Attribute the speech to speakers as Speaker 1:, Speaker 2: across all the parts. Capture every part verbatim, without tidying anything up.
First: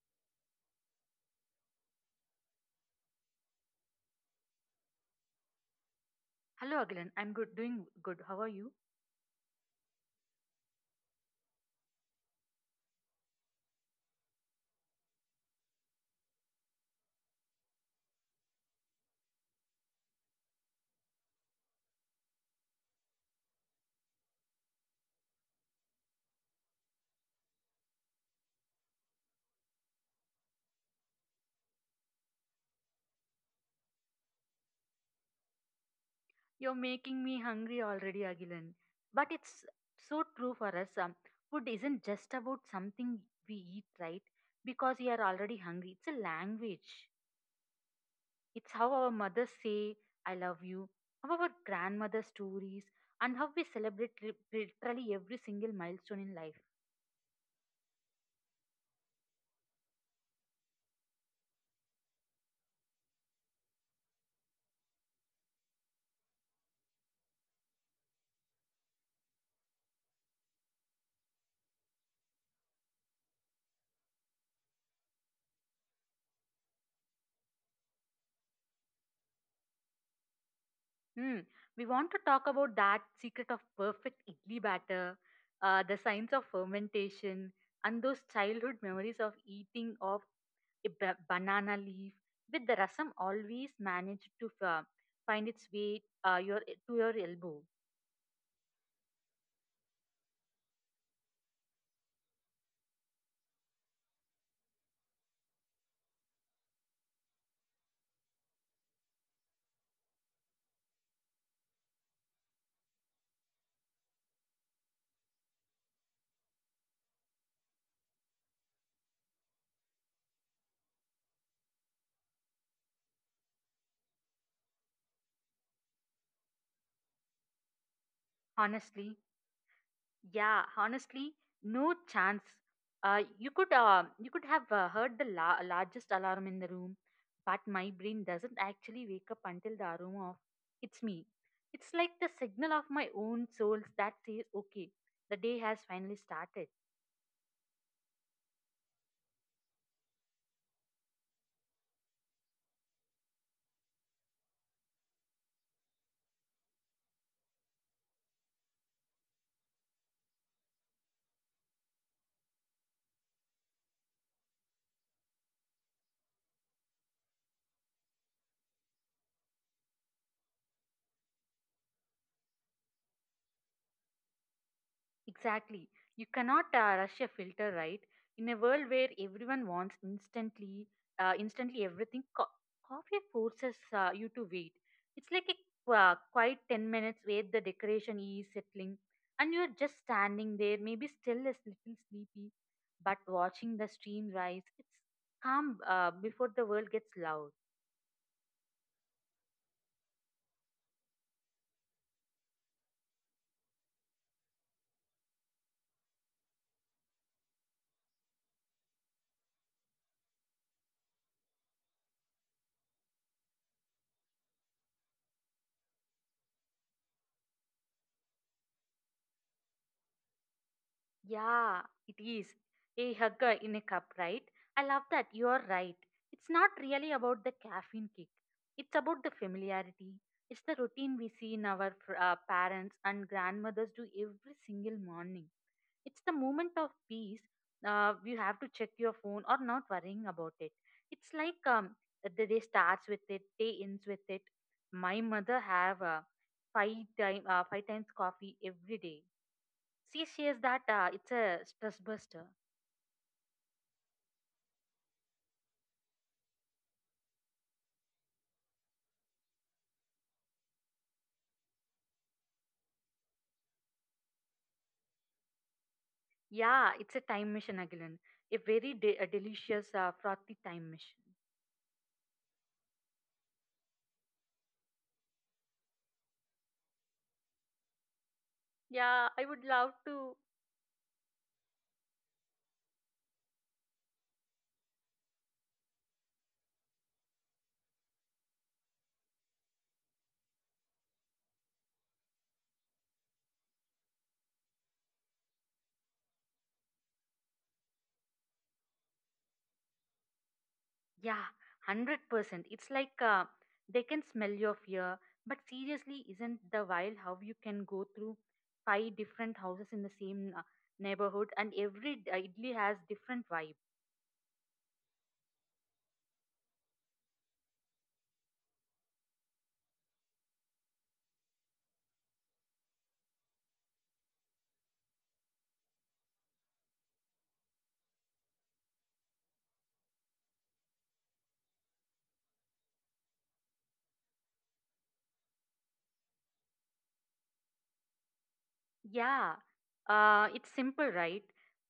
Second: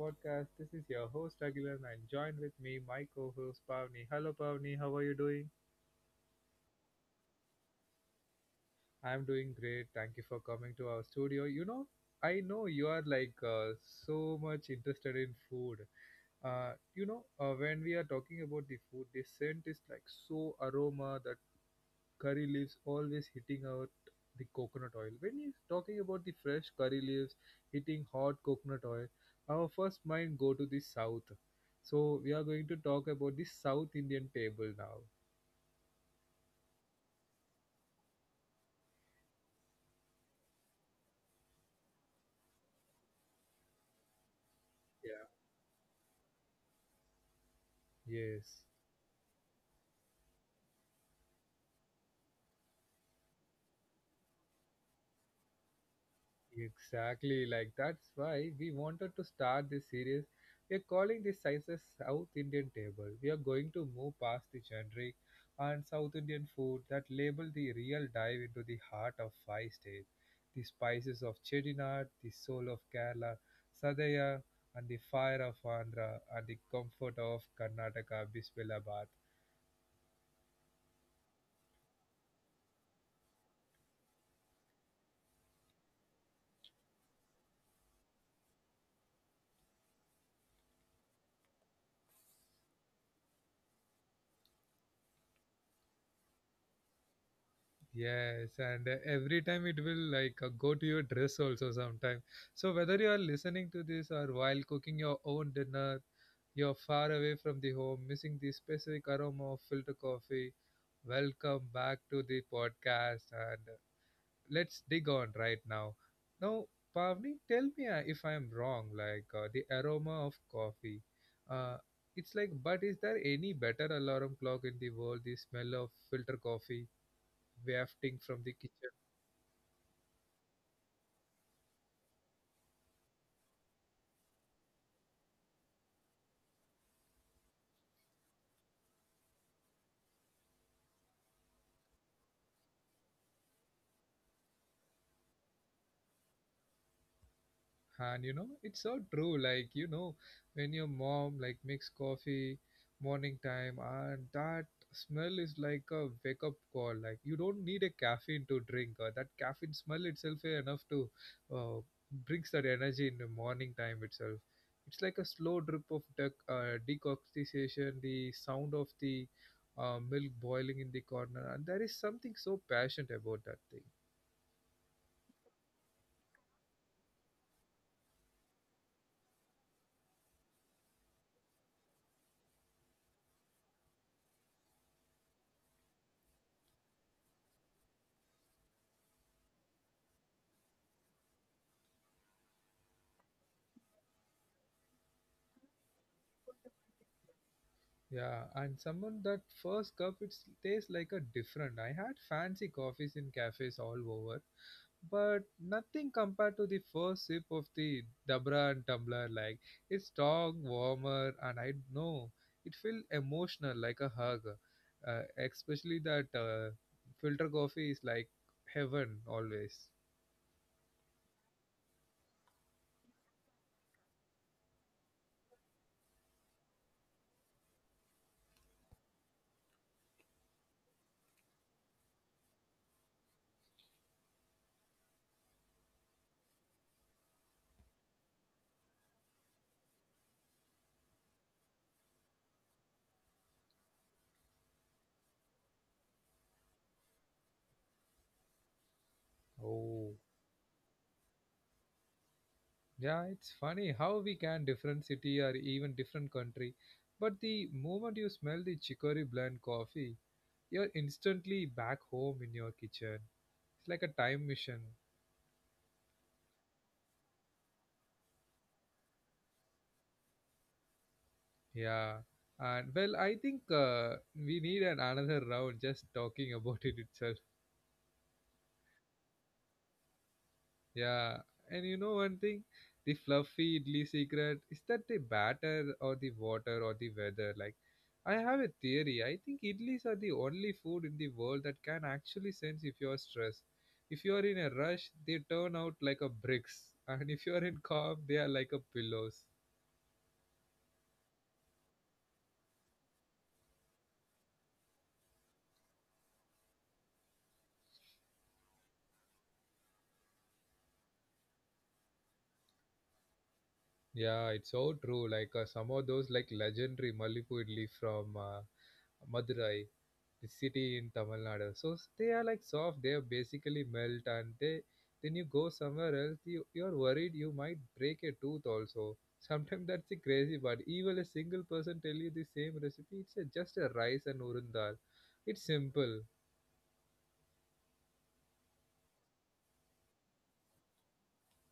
Speaker 1: podcast. This is your host Agilan and joined with me my co-host Pavni. Hello Pavni, how are you doing?
Speaker 2: Hello, Agilan. I'm good, doing good. How are you?
Speaker 1: I'm doing great. Thank you for coming to our studio. You know, I know you are like uh, so much interested in food. Uh, you know, uh, when we are talking about the food, the scent is like so aroma that curry leaves always hitting out the coconut oil. When he's talking about the fresh curry leaves hitting hot coconut oil, our first mind go to the south. So we are going to talk about the South Indian table now.
Speaker 2: You're making me hungry already, Agilan. But it's so true for us. Um, food isn't just about something we eat, right? Because we are
Speaker 1: Yeah.
Speaker 2: already hungry. It's a language. It's
Speaker 1: Yes.
Speaker 2: how our mothers say, I love you, how our grandmother stories, and how we celebrate li- literally every single milestone in life.
Speaker 1: Exactly, like that's why we wanted to start this series. We are calling this Sizes South Indian Table. We are going to move past the generic and South Indian food that label the real dive into the heart of five states, the spices of Chettinad, the soul of Kerala, Sadaya, and the fire of Andhra, and the comfort of Karnataka Bismilabad.
Speaker 2: Hmm. We want to talk about that secret of perfect idli batter, uh, the science of fermentation, and those childhood memories of eating of a ba- banana leaf. With the rasam, always managed to f- find its way uh, your to your elbow.
Speaker 1: Yes, and uh, every time it will like uh, go to your dress also sometime. So whether you are listening to this or while cooking your own dinner, you're far away from the home, missing the specific aroma of filter coffee. Welcome back to the podcast, and uh, let's dig on right now. Now, Pavni, tell me uh, if I'm wrong. Like uh, the aroma of coffee, uh, it's like, but is there any better alarm clock in the world? The smell of filter coffee wafting from the kitchen.
Speaker 2: Honestly, yeah, honestly, no chance. Uh, you could uh, you could have uh, heard the la- largest alarm in the room, but my brain doesn't actually wake up until the aroma of it's me. It's like the signal of my own souls that says, "Okay, the day has finally started."
Speaker 1: And you know it's so true, like, you know, when your mom like makes coffee morning time and that smell is like a wake up call. Like, you don't need a caffeine to drink. Uh, that caffeine smell itself is enough to uh, brings that energy in the morning time itself. It's like a slow drip of dec- uh, decoction, the sound of the uh, milk boiling in the corner, and there is something so passionate about that thing.
Speaker 2: Exactly. You cannot uh, rush a filter, right? In a world where everyone wants instantly, uh, instantly everything, co- coffee forces uh, you to wait. It's like a qu- uh, quiet ten minutes where the decoration is settling and you're just standing there, maybe still a little sleepy, but watching the stream rise. It's calm uh, before the world gets loud.
Speaker 1: Yeah, and someone that first cup it tastes like a different. I had fancy coffees in cafes all over, but nothing compared to the first sip of the Dabra and tumbler. Like, it's strong, warmer, and I know it feel emotional like a hug. Uh, especially that uh, filter coffee is like heaven always.
Speaker 2: Yeah, it is. A hugger in a cup, right? I love that. You are right. It's not really about the caffeine kick. It's about the familiarity. It's the routine we see in our fr- uh, parents and grandmothers do every single morning. It's the moment of peace. Uh, you have to check your phone or not worrying about it. It's like um, the day starts with it, day ends with it. My mother have uh, five time uh, five times coffee every day. See,
Speaker 1: Oh.
Speaker 2: she is that uh, it's a stress buster.
Speaker 1: Yeah, it's funny how we can different city or even different country, but the moment you smell the chicory blend coffee, you're instantly back home in your kitchen. It's like a time mission.
Speaker 2: Yeah, it's a time machine again. A very de- a delicious, uh, frothy time machine.
Speaker 1: Yeah. And well, I think uh, we need an another round just talking about it itself.
Speaker 2: Yeah, I would love to.
Speaker 1: Yeah, and you know one thing, the fluffy idli secret is that the batter or the water or the weather. Like, I have a theory. I think idlis are the only food in the world that can actually sense if you're stressed. If you are in a rush, they turn out like a bricks, and if you are in calm, they are like a pillows.
Speaker 2: Yeah, one hundred percent. It's like uh, they can smell your fear, but seriously, isn't the wild how you can go through five different houses in the same uh, neighborhood and every uh, idli has different vibe?
Speaker 1: Yeah, it's so true. Like, uh, some of those like legendary Malipu idli from uh, Madurai, the city in Tamil Nadu. So s- they are like soft, they are basically melt, and they then you go somewhere else, you, you're worried you might break a tooth also. Sometimes that's the crazy part. Even a single person tell you the same recipe, it's a, just a rice and urundal. It's simple.
Speaker 2: Yeah, uh, it's simple, right?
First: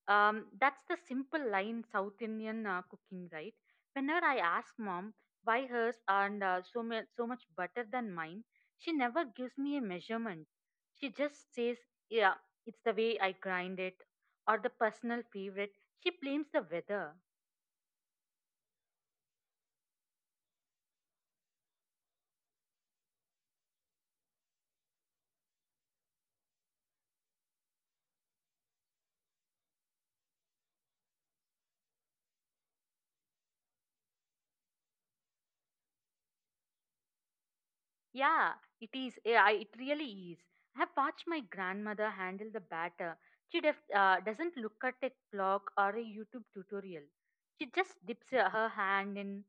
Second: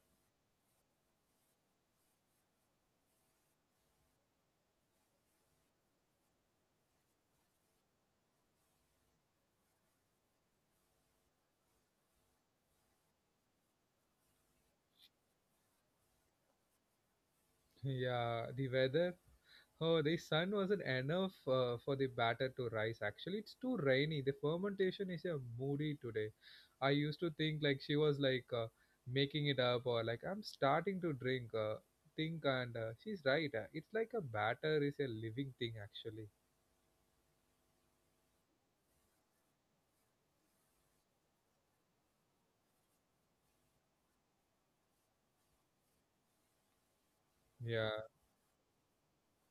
Speaker 2: Um, that's the simple line South Indian uh, cooking, right? Whenever I ask mom why hers aren't uh, so, mu- so much better than mine, she never gives me a measurement. She just says, yeah, it's the way I grind it or the personal favorite. She blames the weather.
Speaker 1: Yeah, the weather. Oh, the sun wasn't enough uh, for the batter to rise. Actually, it's too rainy. The fermentation is a moody today. I used to think like she was like uh, making it up, or like I'm starting to drink. Uh, think and uh, she's right. Uh, it's like a batter is a living thing actually.
Speaker 2: Yeah, it is. eh, I it really is. I have watched my grandmother handle the batter. She def, uh, doesn't look at a clock or a YouTube tutorial. She
Speaker 1: Yeah.
Speaker 2: just dips her her hand in,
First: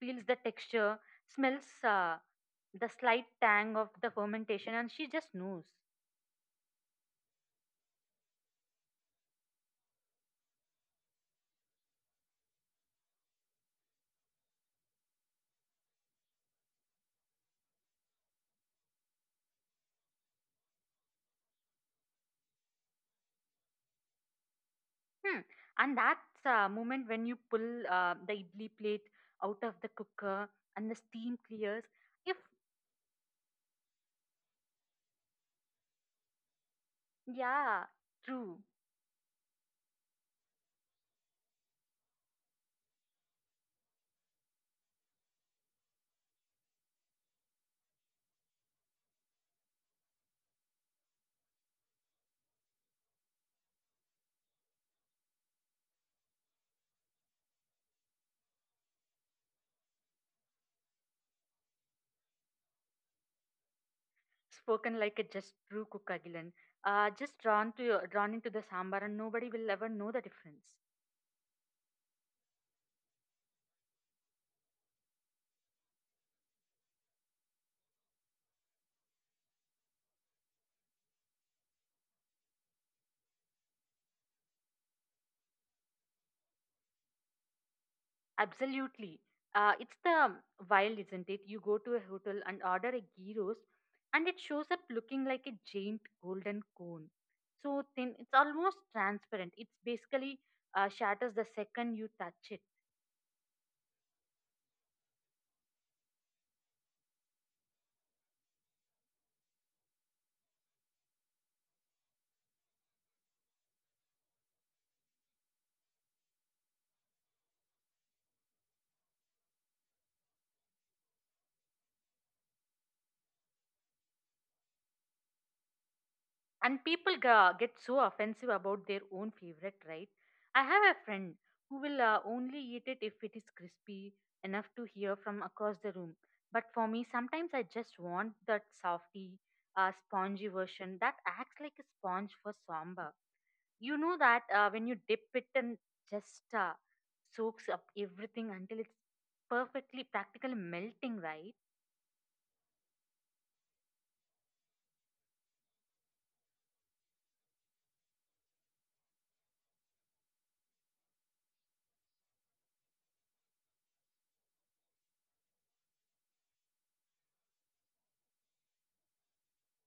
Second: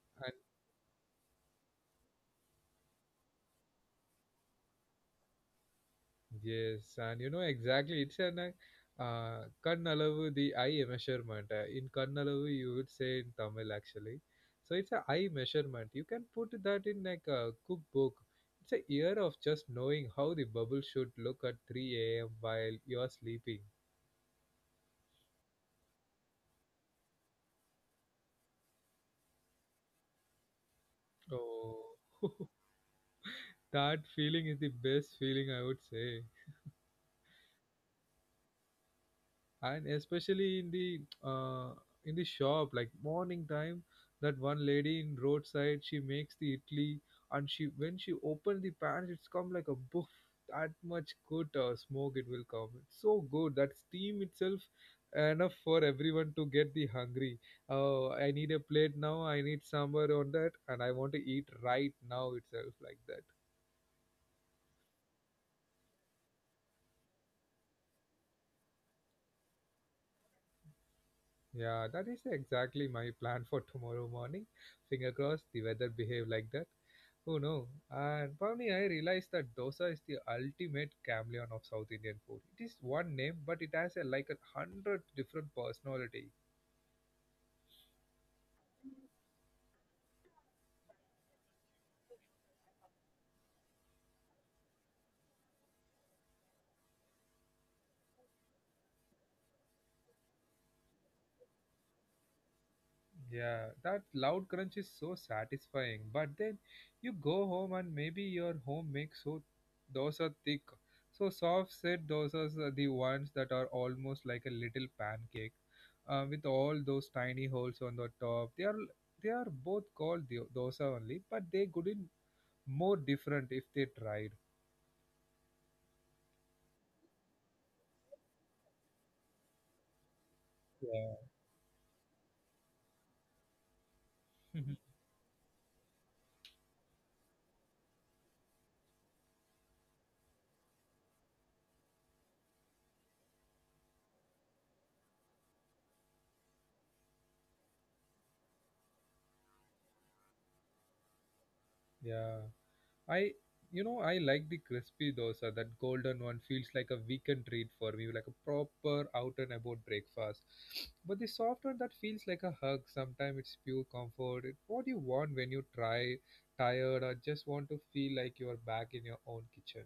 Speaker 2: feels the texture, smells uh, the slight tang of the fermentation, and she just knows.
Speaker 1: Yes, and you know exactly. It's an uh, uh, Kannalavu, the eye measurement. Uh, in Kannalavu, you would say in Tamil actually. So it's a eye measurement. You can put that in like a cookbook. It's a year of just knowing how the bubble should look at three a m while you're sleeping.
Speaker 2: Hmm. And that's a moment when you pull uh, the idli plate out of the cooker and the steam clears.
Speaker 1: Oh,
Speaker 2: If
Speaker 1: that feeling is the best feeling I would say.
Speaker 2: Yeah, true.
Speaker 1: And especially in the uh, in the shop like morning time, that one lady in roadside, she makes the idli, and she, when she opened the pan, it's come like a boof. That much good uh, smoke it will come. It's so good that steam itself enough for everyone to get the hungry. Oh, I need a plate now, I need sambar on that, and I want to eat right now itself, like that.
Speaker 2: Spoken like a just true Kukagilan. Uh, just drawn to your, drawn into the sambar, and nobody will ever know the difference.
Speaker 1: Yeah, that is exactly my plan for tomorrow morning. Finger crossed the weather behave like that. Oh no. And Pavni, I realized that dosa is the ultimate chameleon of South Indian food. It is one name, but it has a, like a hundred different personality.
Speaker 2: Absolutely. Uh, it's the wild, isn't it? You go to a hotel and order a ghee roast, and it shows up looking like a giant golden cone. So thin, it's almost transparent. It's basically uh, shatters the second you touch it.
Speaker 1: Yeah, that loud crunch is so satisfying. But then you go home and maybe your home makes so dosa thick. So soft set dosas are the ones that are almost like a little pancake, uh, with all those tiny holes on the top. They are they are both called do- dosa only, but they couldn't more different if they tried.
Speaker 2: And people ga- get so offensive about their own favorite, right? I have a
Speaker 1: Yeah,
Speaker 2: friend who will uh, only eat it if it is crispy enough to hear from across the room, but for me sometimes I just want that softy uh, spongy version that acts like a sponge for samba. You know that uh, when you dip it and just uh, soaks up everything until it's perfectly practically melting, right?
Speaker 1: yeah. I, you know, I like the crispy dosa. That golden one feels like a weekend treat for me, like a proper out and about breakfast. But the soft one that feels like a hug. Sometimes it's pure comfort. It's what you want when you try tired or just want to feel like you are back in your own kitchen.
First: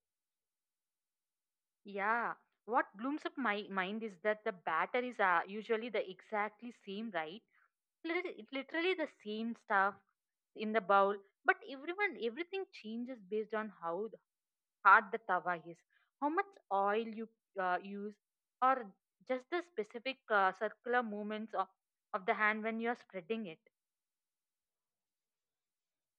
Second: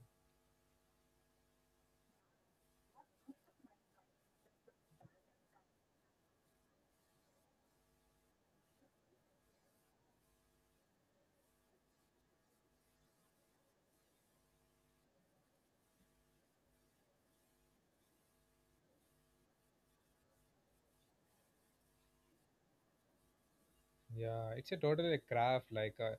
Speaker 2: Yeah, what blooms up my mind is that the batter is uh, usually the exactly same, right? Lit- it Literally the same stuff in the bowl, but everyone everything changes based on how th- hard the tawa is, how much oil you uh, use, or just the specific uh, circular movements of, of the hand when you are spreading it.
Speaker 1: Yeah, it's a totally craft. Like uh,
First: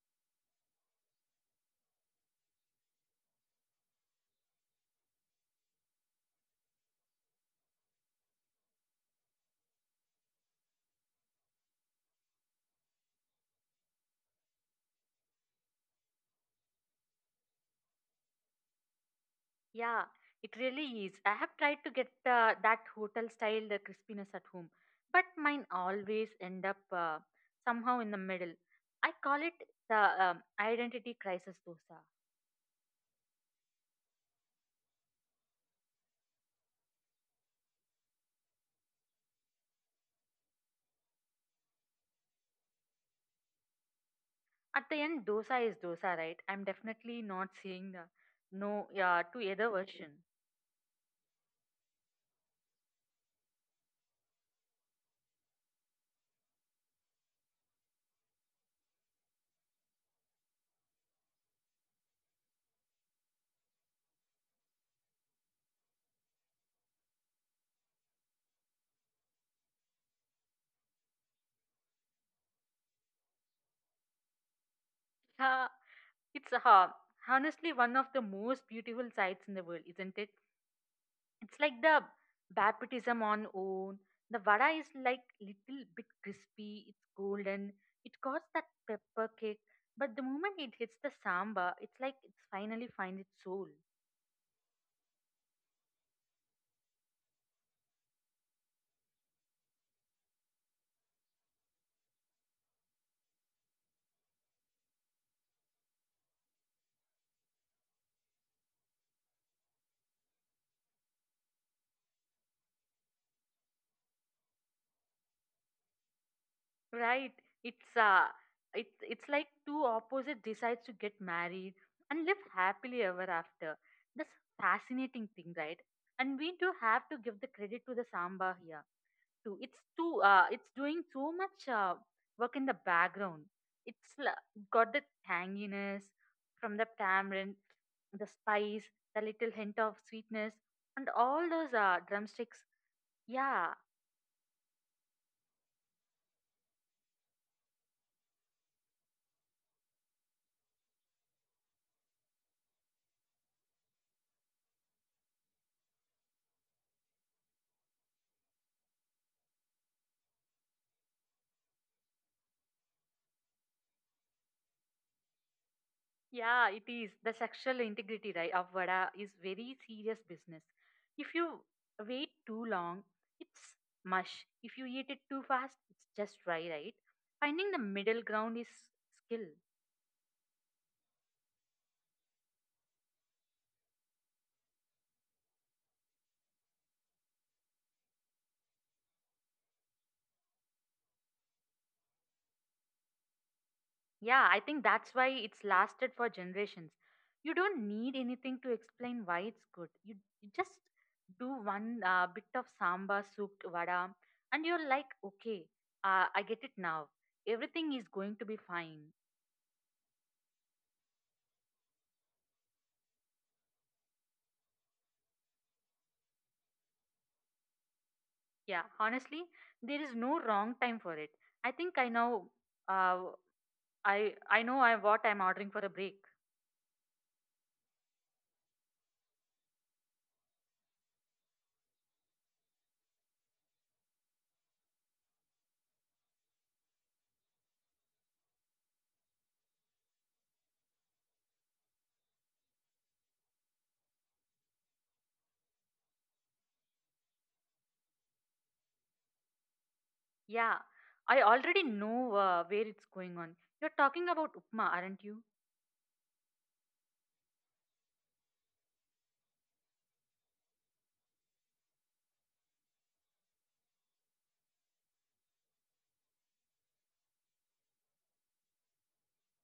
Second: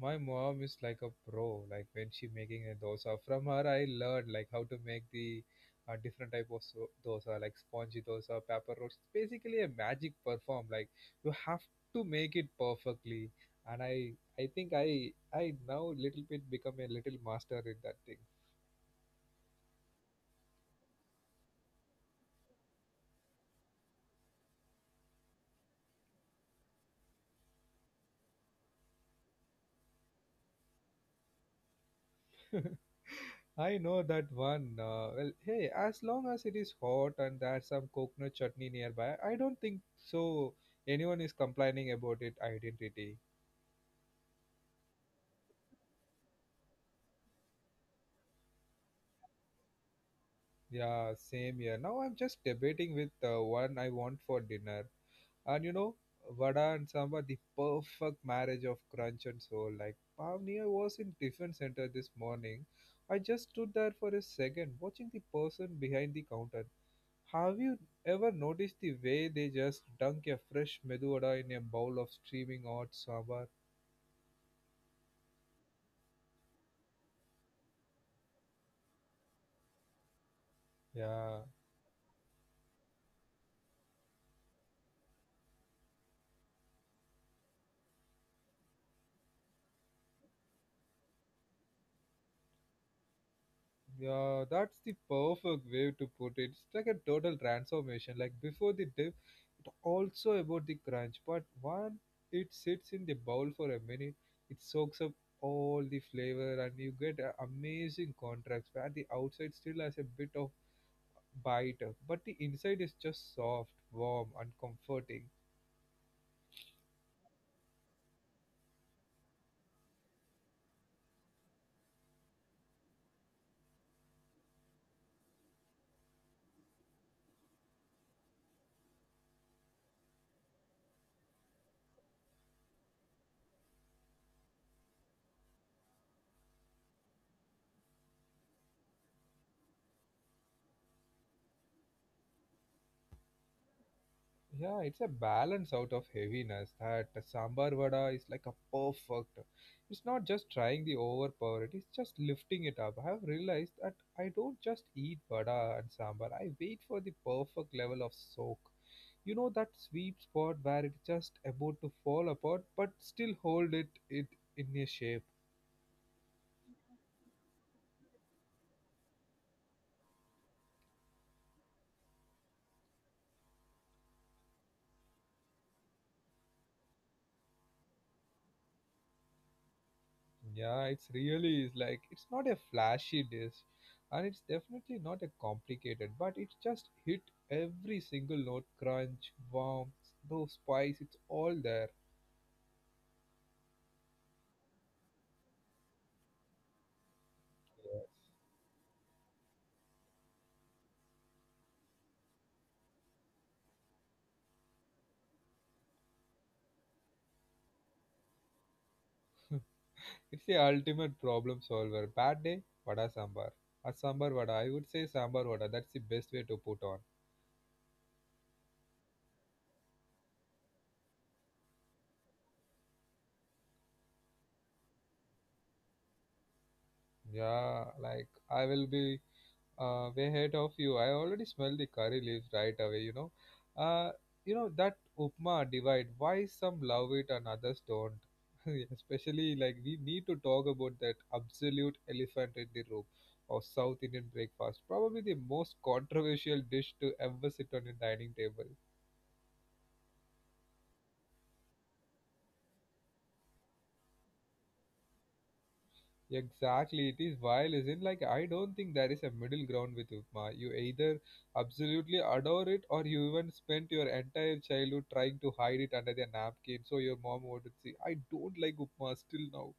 Speaker 1: my mom is like a pro. Like when she making a dosa, from her I learned like how to make the uh, different type of so- dosa, like spongy dosa, pepper rolls. It's basically a magic perform. Like, you have to make it perfectly, and I I think I I now little bit become a little master in that thing.
Speaker 2: Yeah, it really is. I have tried to get uh, that hotel style the crispiness at home, but mine always end up uh, somehow in the middle. I call it the um, identity crisis dosa.
Speaker 1: I know that one. Uh, well, hey, as long as it is hot and there's some coconut chutney nearby, I don't think so. Anyone is complaining about it identity.
Speaker 2: At the end, dosa is dosa, right? I'm definitely not saying the no yeah, to either version.
Speaker 1: Yeah, same here. Now I'm just debating with uh, one I want for dinner. And you know, vada and sambar, the perfect marriage of crunch and soul. Like, Pavni, I was in tiffin center this morning. I just stood there for a second, watching the person behind the counter. Have you ever noticed the way they just dunk a fresh medu vada in a bowl of steaming hot sambar?
Speaker 2: Yeah, it's uh, honestly one of the most beautiful sights in the world, isn't it?
Speaker 1: Yeah,
Speaker 2: It's like the baptism on own. The vada is like little bit crispy, it's golden, it got that pepper kick, but the moment it hits the samba, it's like it's finally find its soul.
Speaker 1: yeah, that's the perfect way to put it. It's like a total transformation. Like, before the dip, it's also about the crunch, but when it sits in the bowl for a minute, it soaks up all the flavor and you get a amazing contrast where the outside still has a bit of bite, but the inside is just soft, warm, and comforting.
Speaker 2: Right? It's uh it's it's like two opposite decides to get married and live happily ever after. That's fascinating thing, right? And we do have to give the credit to the samba here too. It's too. Uh, it's doing so much uh, work in the background. It's la- got the tanginess from the tamarind, the spice, the little hint of sweetness, and all those uh, drumsticks. Yeah,
Speaker 1: Yeah, it's a balance out of heaviness that sambar vada is like a perfect. It's not just trying the overpower, it is just lifting it up. I have realized that I don't just eat vada and sambar, I wait for the perfect level of soak. You know that sweet spot where it's just about to fall apart but still hold it, it in a shape.
Speaker 2: yeah, it is. The sexual integrity right of vada is very serious business. If you wait too long, it's mush. If you eat it too fast, it's just dry, right? Finding the middle ground is skill.
Speaker 1: Yeah, it's really is like it's not a flashy dish, and it's definitely not a complicated, but it's just hit every single note crunch, warmth, those spice, it's all there.
Speaker 2: Yeah, I think that's why it's lasted for generations. You don't need anything to explain why it's good. You, you just do one uh, bit of sambar soup vada, and you're like, okay, uh, I get it now. Everything is going to be fine.
Speaker 1: It's the ultimate problem solver. Bad day, vada sambar. A sambar vada, I would say sambar vada. That's the best way to put on.
Speaker 2: Yeah, honestly, there is no wrong time for it. I think I know. Uh, I I know I, what I'm ordering for a break.
Speaker 1: Yeah, like I will be uh, way ahead of you. I already smell the curry leaves right away, you know. Uh, you know, that upma divide, why some love it and others don't? Especially, like, we need to talk about that absolute elephant in the room of South Indian breakfast. Probably the most controversial dish to ever sit on a dining table.
Speaker 2: Yeah, I already know uh, where it's going on. You're talking about upma, aren't you?
Speaker 1: Exactly, it is vile, isn't like I don't think there is a middle ground with Upma. You either absolutely adore it, or you even spent your entire childhood trying to hide it under the napkin so your mom would not see. I don't like Upma still now.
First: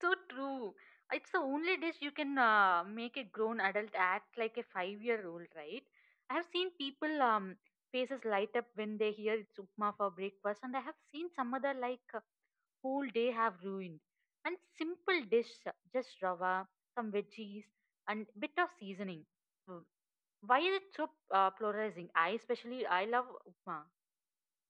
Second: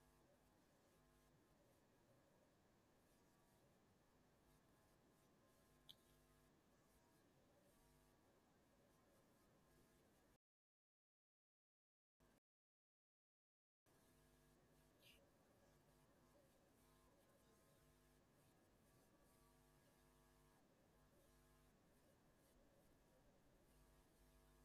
Speaker 2: So true. It's the only dish you can uh, make a grown adult act like a five year old, right? I have seen people um, faces light up when they hear it's upma for breakfast, and I have seen some other like uh, whole day have ruined. And simple dish, uh, just rava, some veggies, and bit of seasoning. Mm. Why is it so uh, polarizing? I especially I love upma.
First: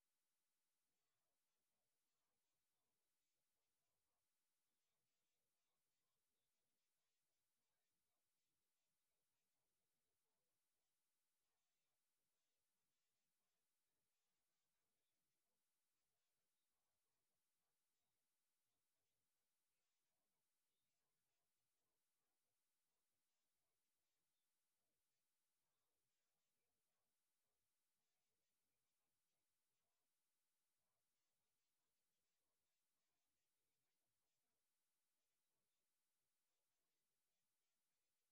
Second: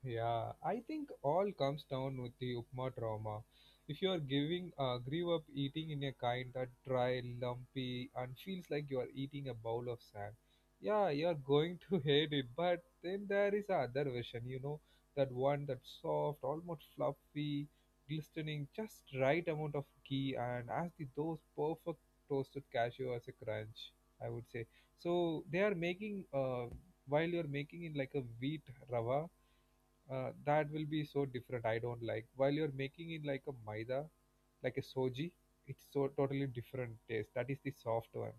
Speaker 1: Yeah, I think all comes down with the upma trauma. If you are giving, uh, grew up eating in a kind that dry, lumpy, and feels like you are eating a bowl of sand, yeah, you are going to hate it. But then there is another version, you know, that one that's soft, almost fluffy, glistening, just right amount of ghee, and as the those perfect toasted cashew as a crunch, I would say. So they are making, uh, while you are making it like a wheat rava uh, that will be so different. I don't like while you're making it like a maida, like a soji. It's so totally different taste. That is the soft one.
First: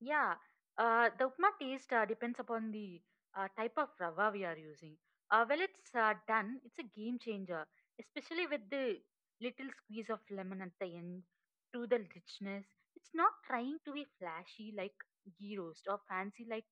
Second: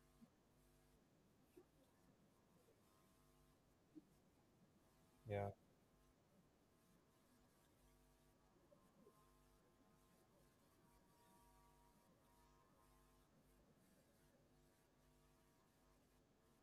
Speaker 2: Yeah, uh, the upma taste uh, depends upon the uh, type of rava we are using. Uh,
Speaker 1: Yeah,
Speaker 2: well, it's uh, done. It's a game changer, especially with the little squeeze of lemon at the end to the richness. It's not trying to be flashy like ghee roast or fancy like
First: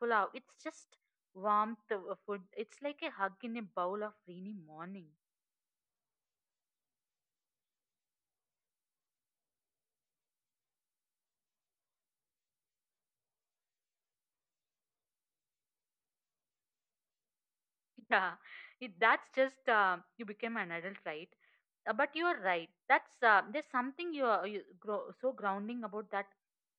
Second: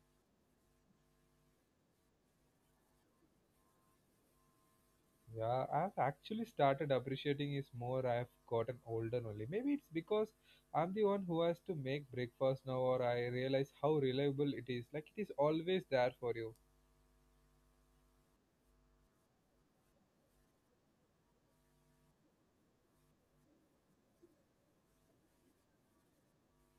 Speaker 2: pulao. It's just warmth of food. It's like a hug in a bowl of rainy morning.
Speaker 1: yeah, I've actually started appreciating is more I've gotten older. Only maybe it's because I'm the one who has to make breakfast now, or I realize how reliable it is. Like it is always there for you.
Speaker 2: Yeah, it, that's just uh, you became an adult, right? Uh, but you are right. That's uh, there's something you are you grow, so grounding about that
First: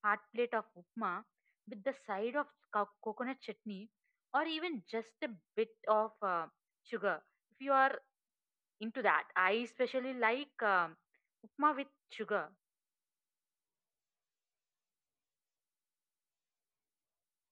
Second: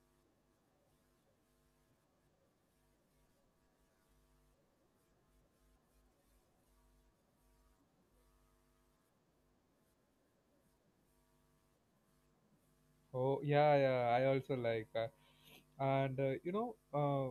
Speaker 2: hot plate of upma with the side of co- coconut chutney, or even just a bit of uh, sugar. If you are into that, I especially like um, upma with sugar.
Speaker 1: Oh yeah, yeah, I also like uh, and uh, you know uh,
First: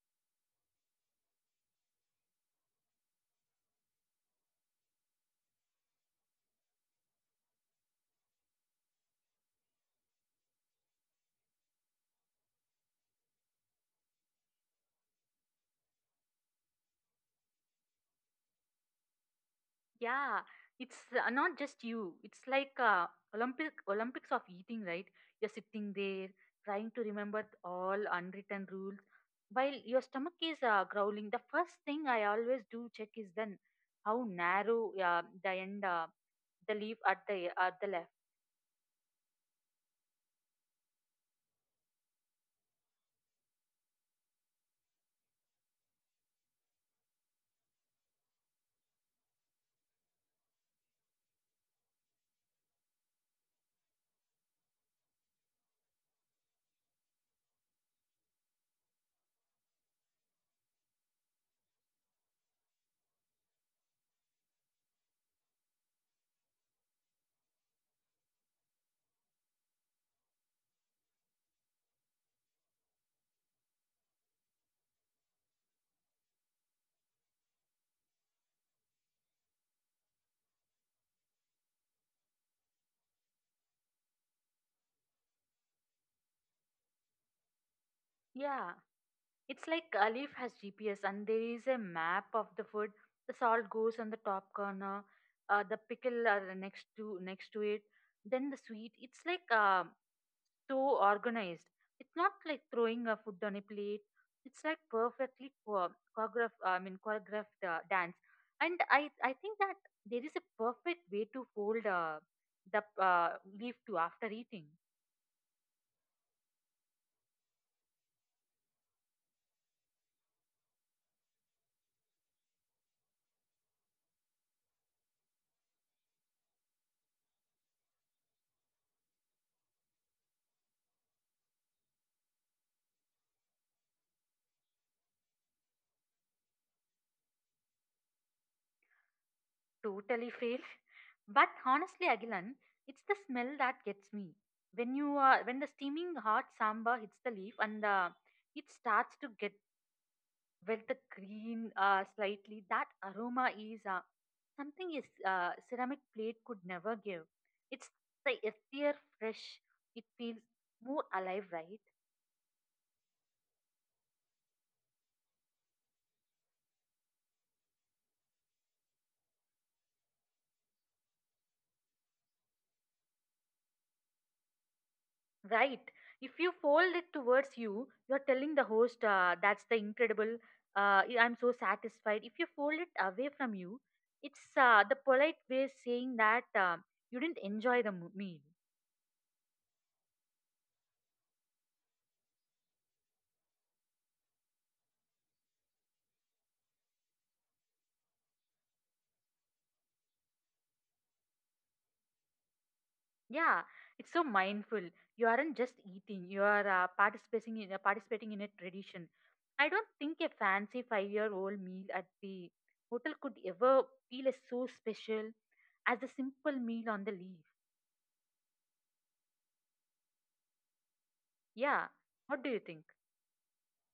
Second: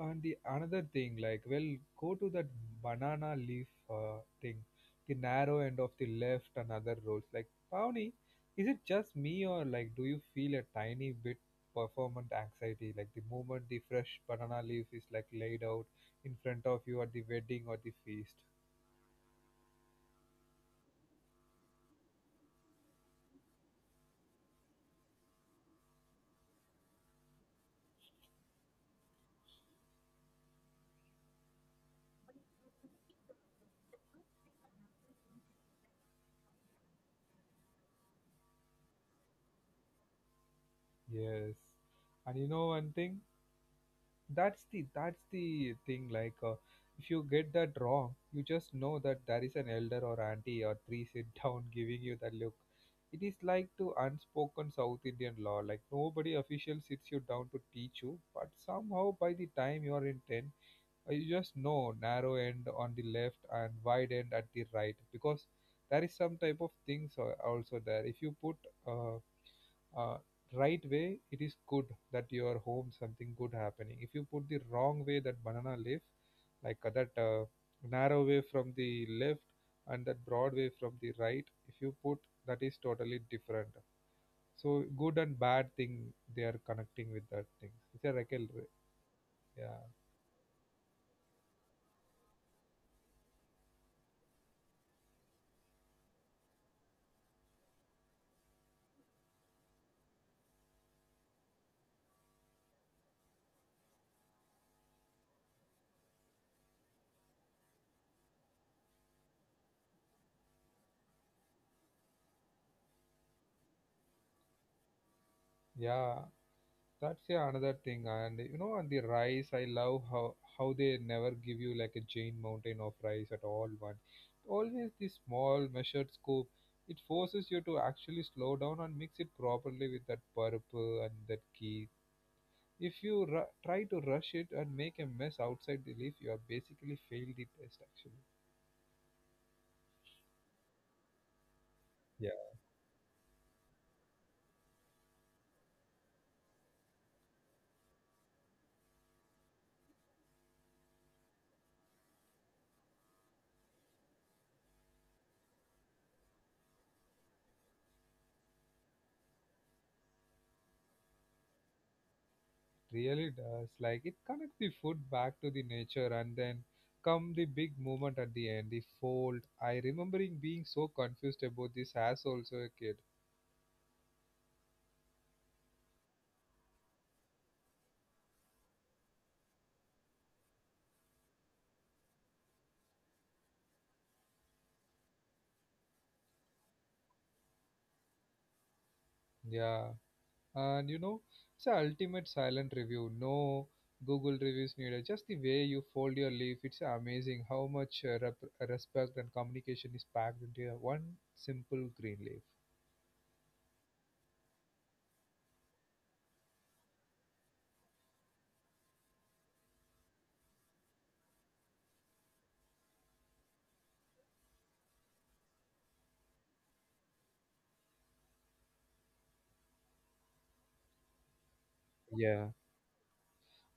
Speaker 1: and the another thing, like, well, go to that banana leaf uh, thing, the narrow end of the left and other rows. Like, Pawni, is it just me or like, do you feel a tiny bit performant anxiety? Like the moment the fresh banana leaf is like laid out in front of you at the wedding or the feast.
Speaker 2: Yeah, it's uh, not just you. It's like uh, Olympic Olympics of eating, right? You're sitting there trying to remember th- all unwritten rules. While your stomach is uh, growling, the first thing I always do check is then how narrow uh, the end, uh, the leaf at the at the left.
Speaker 1: Yes. And you know one thing? that's the that's the thing like uh, if you get that wrong, you just know that there is an elder or auntie or three sit down giving you that look. It is like to unspoken South Indian law. Like nobody official sits you down to teach you, but somehow by the time you are in ten uh, you just know narrow end on the left and wide end at the right. Because there is some type of things al- also there. If you put uh, uh, right way, it is good, that your home something good happening. If you put the wrong way that banana leaf, like uh, that uh, narrow way from the left and that broad way from the right, if you put, that is totally different. So good and bad thing, they are connecting with that thing. It's a recal,
Speaker 2: Yeah,
Speaker 1: yeah,
Speaker 2: it's like a leaf has G P S and there is a map of the food. The salt goes on the top corner, uh, the pickle are next to next to it. Then the sweet. It's like uh, so organized. It's not like throwing a food on a plate. It's like perfectly cho- choreographed. I mean, choreographed uh, dance. And I, I think that there is a perfect way to fold uh, the uh, leaf to after eating.
Speaker 1: yeah. That's yeah another thing. And you know, and the rice, I love how how they never give you like a giant mountain of rice at all once. Always the small measured scoop. It forces you to actually slow down and mix it properly with that purple and that ghee. If you ru- try to rush it and make a mess outside the leaf, you have basically failed the test actually.
Speaker 2: Totally fail. But honestly, Agilan, it's the smell that gets me. When you uh, when the steaming hot sambar hits the leaf and uh, it starts to get with the green uh, slightly that aroma is uh, something is uh, ceramic plate could never give. It's the earthier fresh. It feels more alive, right?
Speaker 1: Really does. Like it connects the food back to the nature, and then come the big moment at the end, the fold. I remembering being so confused about this as also a kid.
Speaker 2: Right, if you fold it towards you you're telling the host uh, that's the incredible uh, yeah, I'm so satisfied. If you fold it away from you it's uh, the polite way saying that uh, you didn't enjoy the mo- meal.
Speaker 1: Yeah. And you know, it's a ultimate silent review. No Google reviews needed. Just the way you fold your leaf, it's amazing how much uh, rep- respect and communication is packed into a one simple green leaf.
Speaker 2: Yeah, it's so mindful. You aren't just eating; you are uh, participating in uh, participating in a tradition. I don't think a fancy five-year-old meal at the hotel could ever feel as so special as the simple meal on the leaf. Yeah, what do you
Speaker 1: Yeah.
Speaker 2: think?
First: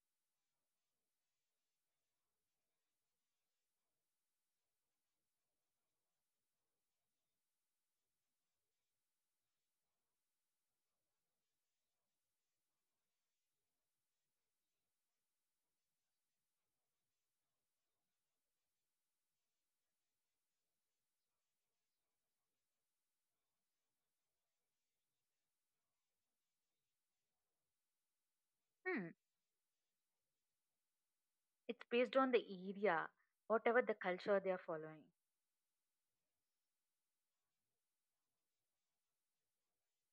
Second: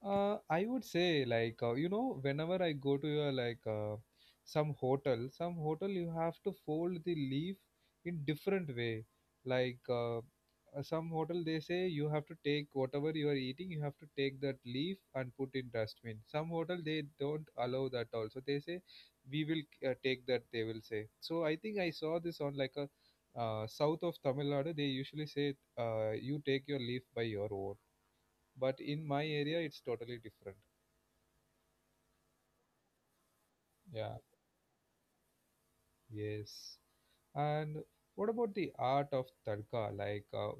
Speaker 1: Uh, I would say like uh, you know whenever I go to your like uh, some hotel, some hotel you have to fold the leaf in different way. Like uh, uh, some hotel they say you have to take whatever you are eating, you have to take that leaf and put in dustbin. Some hotel they don't allow that also. They say we will uh, take that. They will say. So I think I saw this on like a uh, south of Tamil Nadu. They usually say uh, you take your leaf by your own. But in my
Speaker 2: Hmm,
Speaker 1: area, it's totally different.
Speaker 2: it's based on the area,
Speaker 1: Yeah,
Speaker 2: whatever the culture they are following.
Speaker 1: yes. And what about the art of tadka? Like, uh,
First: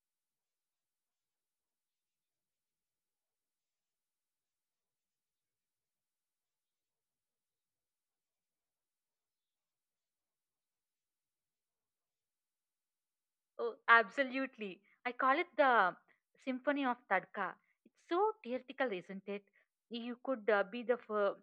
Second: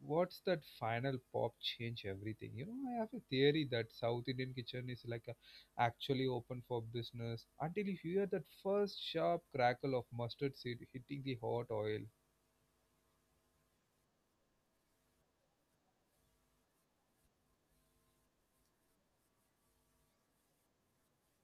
Speaker 1: what's that final pop change everything? You know, I have a theory that South Indian kitchen is like a, actually open for business until you hear that first sharp crackle of mustard seed hitting the hot oil.
Speaker 2: Oh, absolutely. I call it the Symphony of Tadka. It's so theatrical, isn't it? You could uh, be the fur-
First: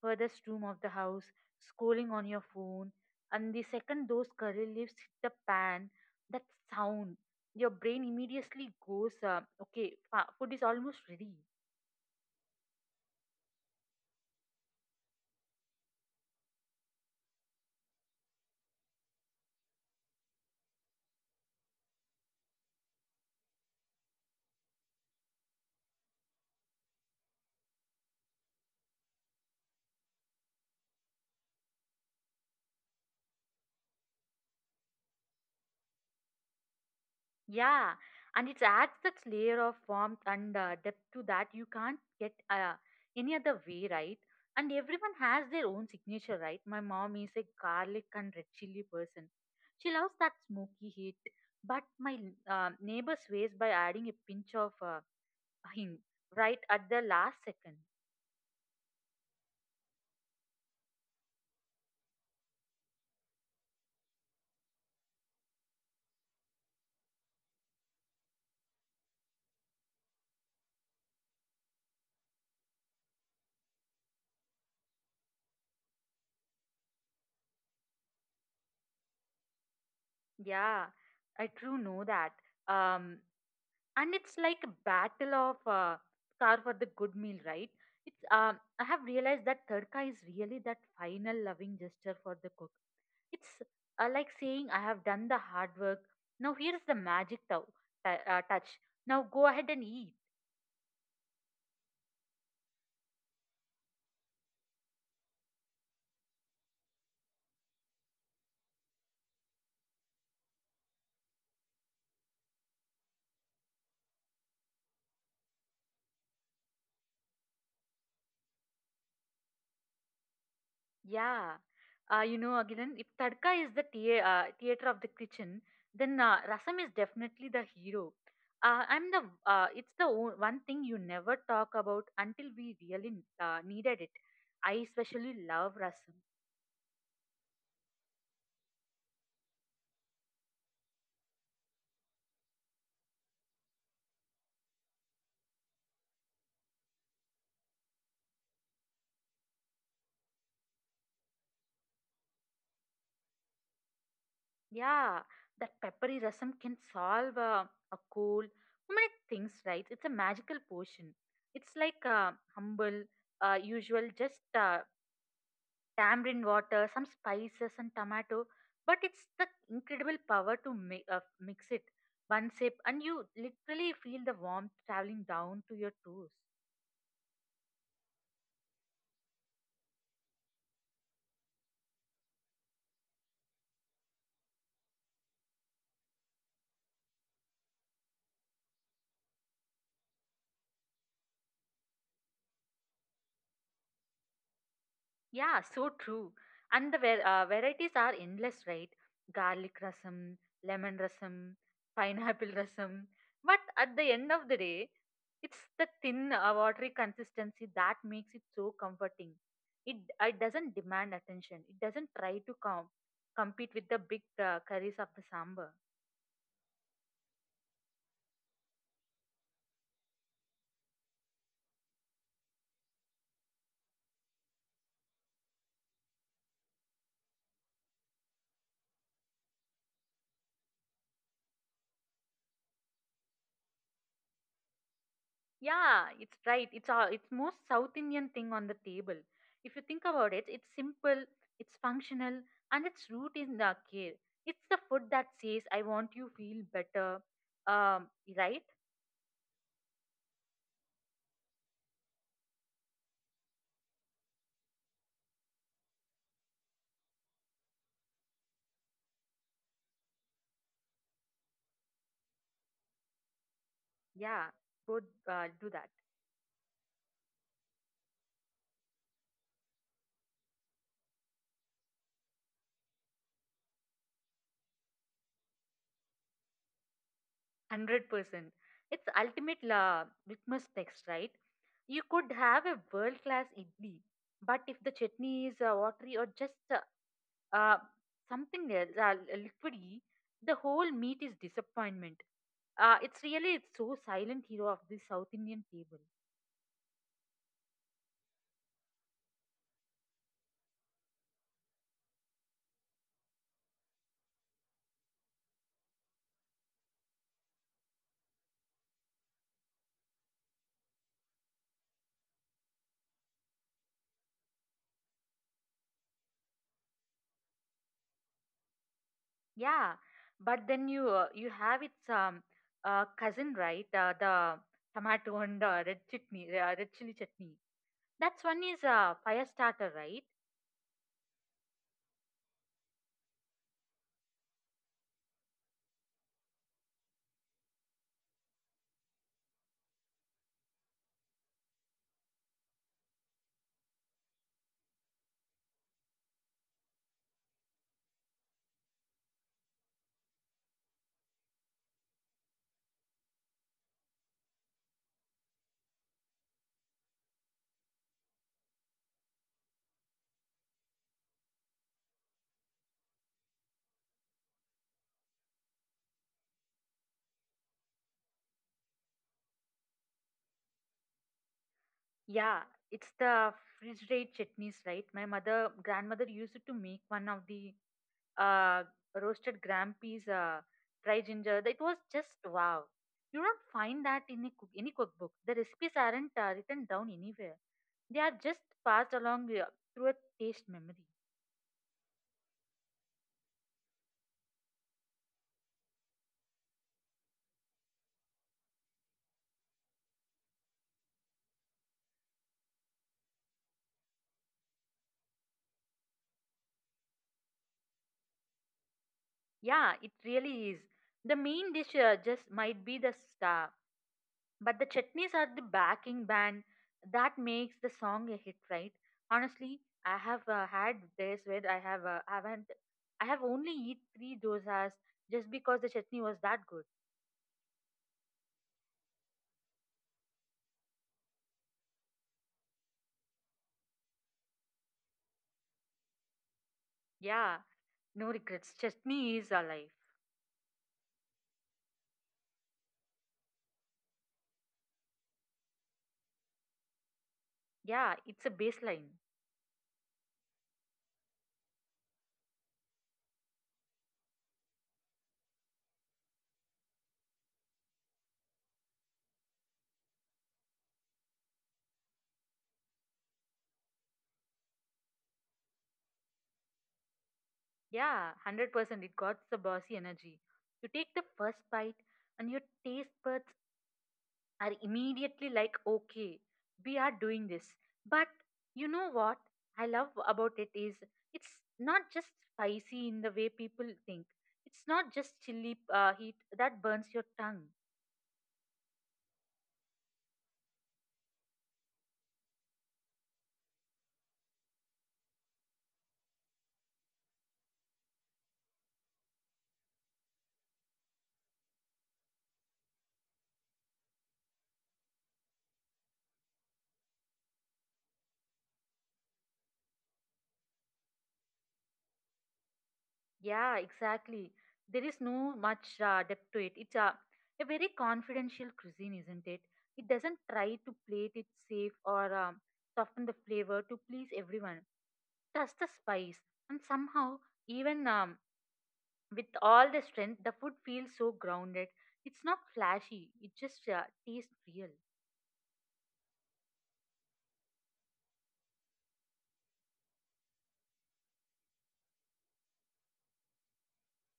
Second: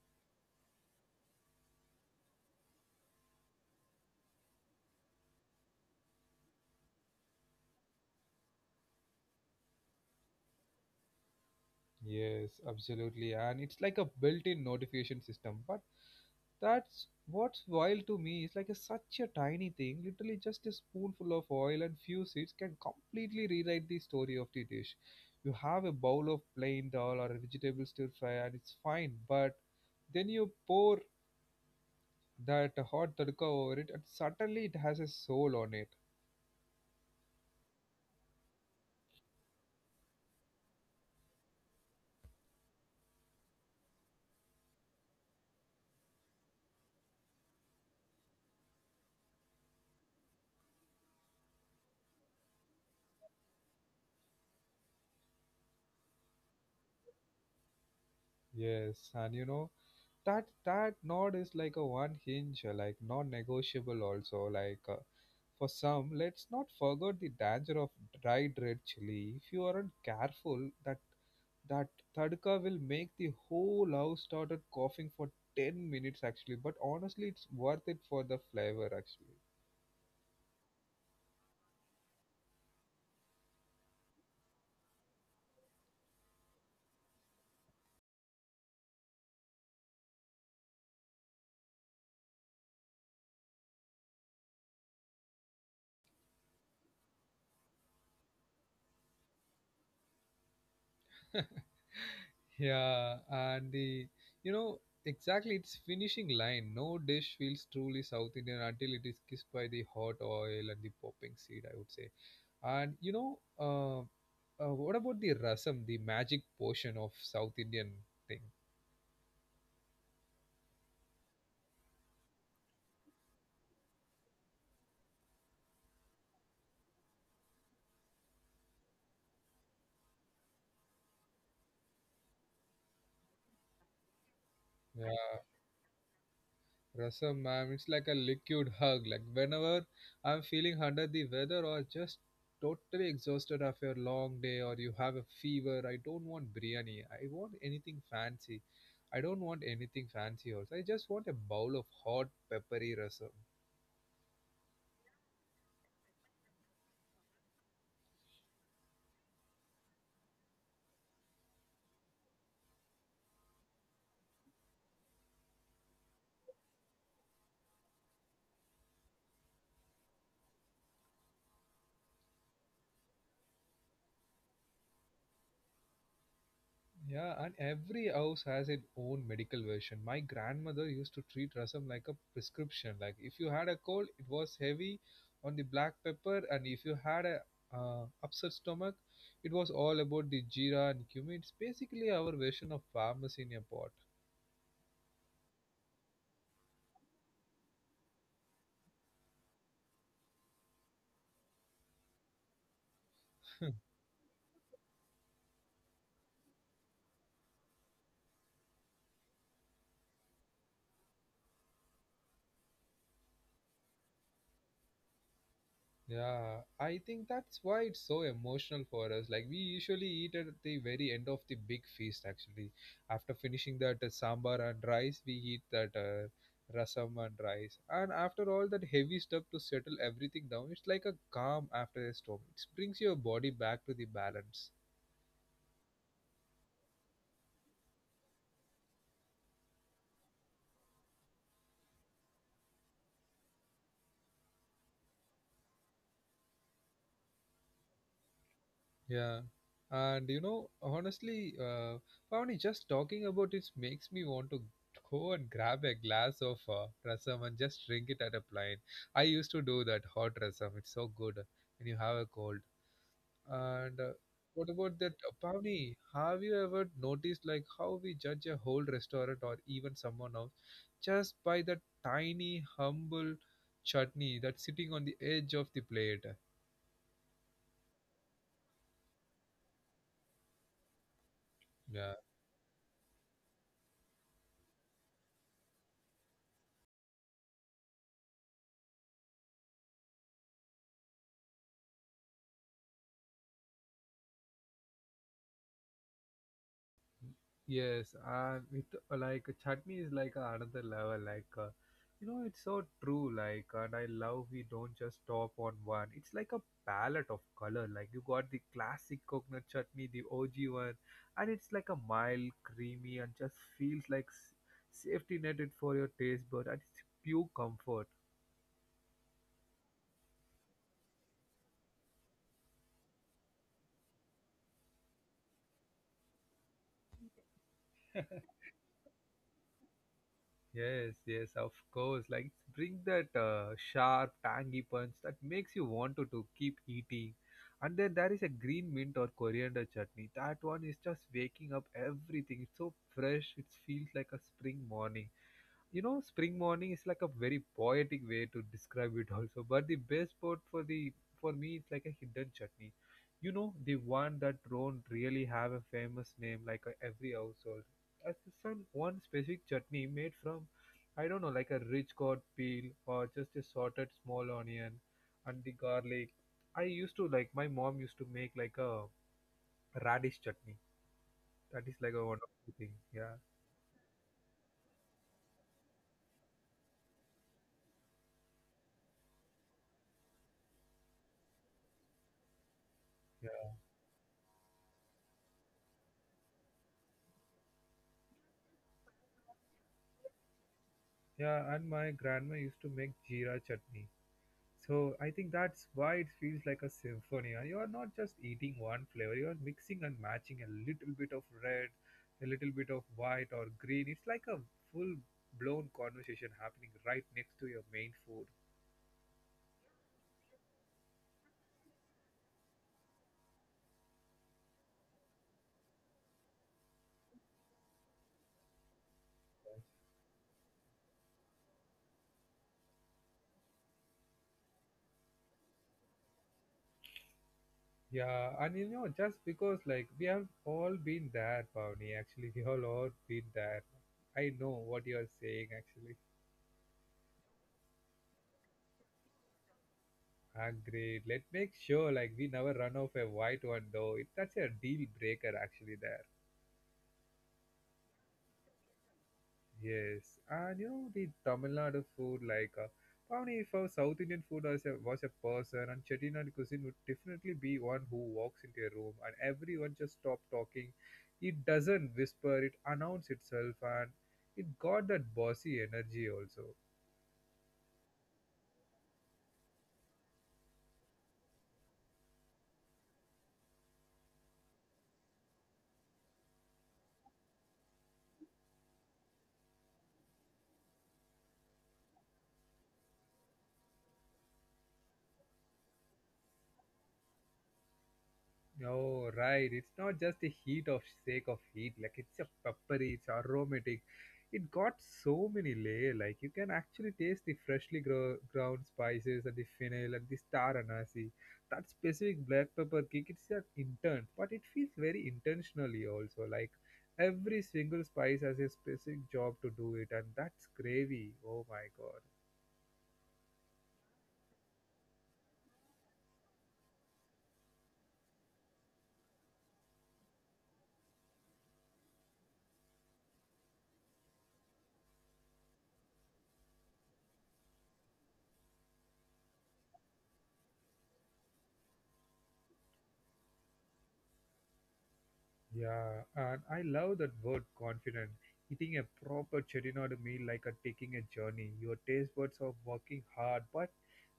Speaker 2: furthest room of the house, scrolling on your phone, and the second those curry leaves hit the pan, that sound, your brain immediately goes, uh, okay, fa- food is almost ready.
Speaker 1: Yes, absolutely. And it's like a built-in notification system. But that's what's wild to me. It's like a, such a tiny thing. Literally just a spoonful of oil and few seeds can completely rewrite the story of the dish. You have a bowl of plain dal or a vegetable stir fry and it's fine, but then you pour that hot tadka over it and suddenly it has a soul on it.
Speaker 2: Yeah, and it adds that layer of warmth and uh, depth to that you can't get uh, any other way, right? And everyone has their own signature, right? My mom is a garlic and red chili person. She loves that smoky heat, but my uh, neighbor sways by adding a pinch of uh, hing right at the last second.
Speaker 1: Yes, and you know, that that nod is like a one hinge uh, like non-negotiable also, like uh, for some. Let's not forget the danger of dried red chili. If you aren't careful, that that tadka will make the whole house started coughing for ten minutes actually, but honestly it's worth it for the flavor actually.
Speaker 2: Yeah, I do know that. Um, and it's like a battle of uh, car for the good meal, right? It's um, i have realized that tadka is really that final loving gesture for the cook. It's uh, like saying I have done the hard work, now here's the magic tou- t- uh, touch. Now go ahead and eat.
Speaker 1: Yeah, and the, you know, exactly its finishing line. No dish feels truly South Indian until it is kissed by the hot oil and the popping seed. I would say. And you know, uh, uh, what about the rasam, the magic portion of South Indian thing?
Speaker 2: Yeah. Uh, you know, Agilan, if tadka is the thea- uh, theater of the kitchen, then uh, rasam is definitely the hero. Uh, I'm the. Uh, it's the o- one thing you never talk about until we really uh, needed it. I
Speaker 1: Yeah,
Speaker 2: especially love rasam.
Speaker 1: rasam, man, it's like a liquid hug. Like whenever I'm feeling under the weather, or just totally exhausted after a long day, or you have a fever, I don't want biryani. I want anything fancy. I don't want anything fancy also. I just want a bowl of hot peppery rasam.
Speaker 2: Yeah, that peppery rasam can solve uh, a cold, so many things, right? It's a magical potion. It's like uh, humble, uh, usual, just uh, tamarind water, some spices and tomato. But it's the incredible power to mi- uh, mix it. One sip, and you literally feel the warmth traveling down to your toes.
Speaker 1: Yeah, and every house has its own medical version. My grandmother used to treat rasam like a prescription. Like if you had a cold, it was heavy on the black pepper, and if you had a uh, upset stomach, it was all about the jeera and cumin. It's basically our version of pharmacy in a pot.
Speaker 2: Yeah, so true. And the var- uh, varieties are endless, right? Garlic rasam, lemon rasam, pineapple rasam. But at the end of the day, it's the thin, uh, watery consistency that makes it so comforting. It, uh, it doesn't demand attention. It doesn't try to com- compete with the big uh, curries of the sambar.
Speaker 1: Yeah, I think that's why it's so emotional for us. Like we usually eat at the very end of the big feast. Actually, after finishing that uh, sambar and rice, we eat that uh, rasam and rice. And after all that heavy stuff to settle everything down, it's like a calm after a storm. It brings your body back to the balance.
Speaker 2: Yeah, it's right. It's all it's most South Indian thing on the table. If you think about it, it's simple, it's functional, and its root is the care. It's the food that says, "I want you feel better." Um, right?
Speaker 1: Yeah. And you know, honestly, uh, Pavani, just talking about it makes me want to go and grab a glass of uh, rasam and just drink it at a plane. I used to do that hot rasam. It's so good when you have a cold. And uh,
Speaker 2: Yeah,
Speaker 1: what about
Speaker 2: go
Speaker 1: that, uh,
Speaker 2: uh, do that.
Speaker 1: Pavani? Have you ever noticed like how we judge a whole restaurant or even someone else just by that tiny, humble chutney that's sitting on the edge of the plate?
Speaker 2: Hundred percent. It's ultimate la litmus text, right? You
Speaker 1: Yeah.
Speaker 2: could have a world class idli, but if the chutney is uh, watery or just uh, Uh, something else, uh, liquidy, the whole meat is disappointment. Uh, it's really it's so silent hero of the South Indian table.
Speaker 1: Yes, and with like chutney is like another level. Like, uh, you know, it's so true. Like, and I love we don't just stop on one. It's like a palette of color. Like you got the classic coconut chutney, the O G one, and it's like a mild, creamy, and just feels like s- safety netted for your taste bud. And it's pure comfort.
Speaker 2: Yeah, but then you uh, you have its um uh, cousin, right, uh, the tomato and uh, red chutney, uh, red chili chutney. That's one is uh, fire starter, right?
Speaker 1: Yes, yes, of course. Like it's bring that uh, sharp, tangy punch that makes you want to, to keep eating. And then there is a green mint or coriander chutney. That one is just waking up everything. It's so fresh. It feels like a spring morning. You know, spring morning is like a very poetic way to describe it also. But the best part for the for me, it's like a hidden chutney. You know, the one that don't really have a famous name, like uh, every household as some one specific chutney made from, I don't know, like a rich gourd peel or just a sorted small onion and the garlic. I used to like my mom used to make like a radish chutney. That is like a
Speaker 2: Yeah,
Speaker 1: wonderful thing.
Speaker 2: it's
Speaker 1: Yeah,
Speaker 2: the refrigerated chutneys, right? My mother grandmother used to make one of the uh, roasted gram peas, uh, dry ginger. It was just wow. You don't
Speaker 1: yeah,
Speaker 2: find that in a cook, any cookbook. The recipes aren't uh, written down anywhere. They are just passed along uh, through a taste memory.
Speaker 1: yeah, and my grandma used to make jeera chutney. So I think that's why it feels like a symphony. And you are not just eating one flavor; you are mixing and matching a little bit of red, a little bit of white or green. It's like a full-blown conversation happening right next to your main food.
Speaker 2: Yeah, it really is. The main dish uh, just might be the star, but the chutneys are the backing band that makes the song a hit, right? Honestly, I have uh, had days where I have uh, haven't I have only eat three dosas just because the chutney was that good.
Speaker 1: Yeah, and you know, just because like we have all been there, Pavni. Actually, we all all been there. I know what you are saying. Actually,
Speaker 2: Yeah, no regrets. Chutney is alive.
Speaker 1: agreed. Let's make sure like we never run off a white one though. It, that's a deal breaker actually there.
Speaker 2: Yeah, it's a baseline.
Speaker 1: Yes, and you know the Tamil Nadu food, like uh, Pavni, if a South Indian food as a, was a person, and Chettinad cuisine would definitely be one who walks into a room and everyone just stop talking. It doesn't whisper, it announce itself, and it got that bossy energy also.
Speaker 2: Yeah, one hundred percent it got the bossy energy. You take the first bite, and your taste buds are immediately like, okay, we are doing this. But you know what I love about it is it's not just spicy in the way people think, it's not just chili uh, heat that burns your tongue.
Speaker 1: Oh, right. It's not just a heat of sake of heat. Like it's a peppery, it's aromatic. It got so many layer. Like you can actually taste the freshly grow, ground spices and the fennel and the star anise. That specific black pepper kick, it's an intent, but it feels very intentionally also. Like every single spice has a specific job to do it, and that's gravy. Oh my God.
Speaker 2: Yeah, exactly. There is no much uh, depth to it. It's a, a very confidential cuisine, isn't it? It doesn't try to plate it safe or um, soften the flavor to please everyone. Just the spice, and somehow, even um, with all the strength, the food feels so grounded. It's not flashy. It just uh, tastes real.
Speaker 1: Yeah, and I love that word confident. Eating a proper chettinad meal like a taking a journey. Your taste buds are working hard, but